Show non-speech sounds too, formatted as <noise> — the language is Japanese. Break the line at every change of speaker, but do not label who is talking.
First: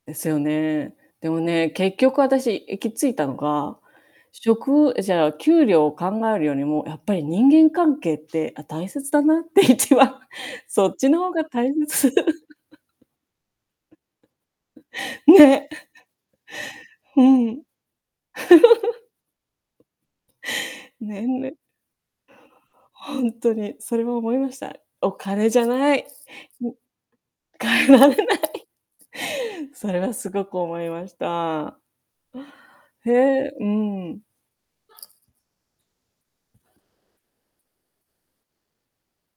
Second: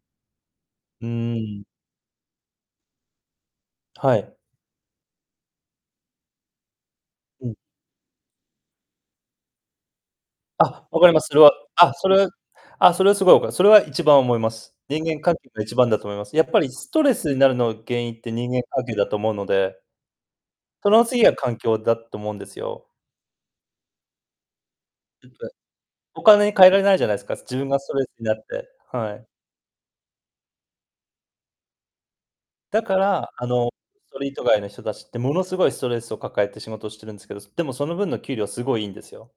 ですよね。
う
でも
ん。
ね、結局あたし行き着いたのが、
はい。
職をえ、じゃあ、給料を考えるよりも、やっぱり
う
人
ん。
間関係って、あ、大切だなって、一番、そ
あ、
っ
分か
ち
り
の
ます。
方
それ
が
は
大
あ、そ
切。
れはあ、それはすごい分かす。それは一番思います。人間関係が
ね。
一番だと思います。やっぱりストレ
<chuckles> ふ
スになる
ん。
の原因って人間関係だと思うので。
<laughs>
その
ね
次が
んね
環境だって思うんですよ。
ほんとにそれは思いました。お
いっぱ
金じゃない。
お金に代え
む
られないじゃないですか、す自分が
代え
ストレ
られ
スにな
な
っ
い。
てはい。
それはすごく思いました。
だか
へ
ら、あ
え、う
の、スト
ん。
リート街の人たちってものすごいストレスを抱えて仕事をしてるんすけど、でもその分の給料すごいいんですよ。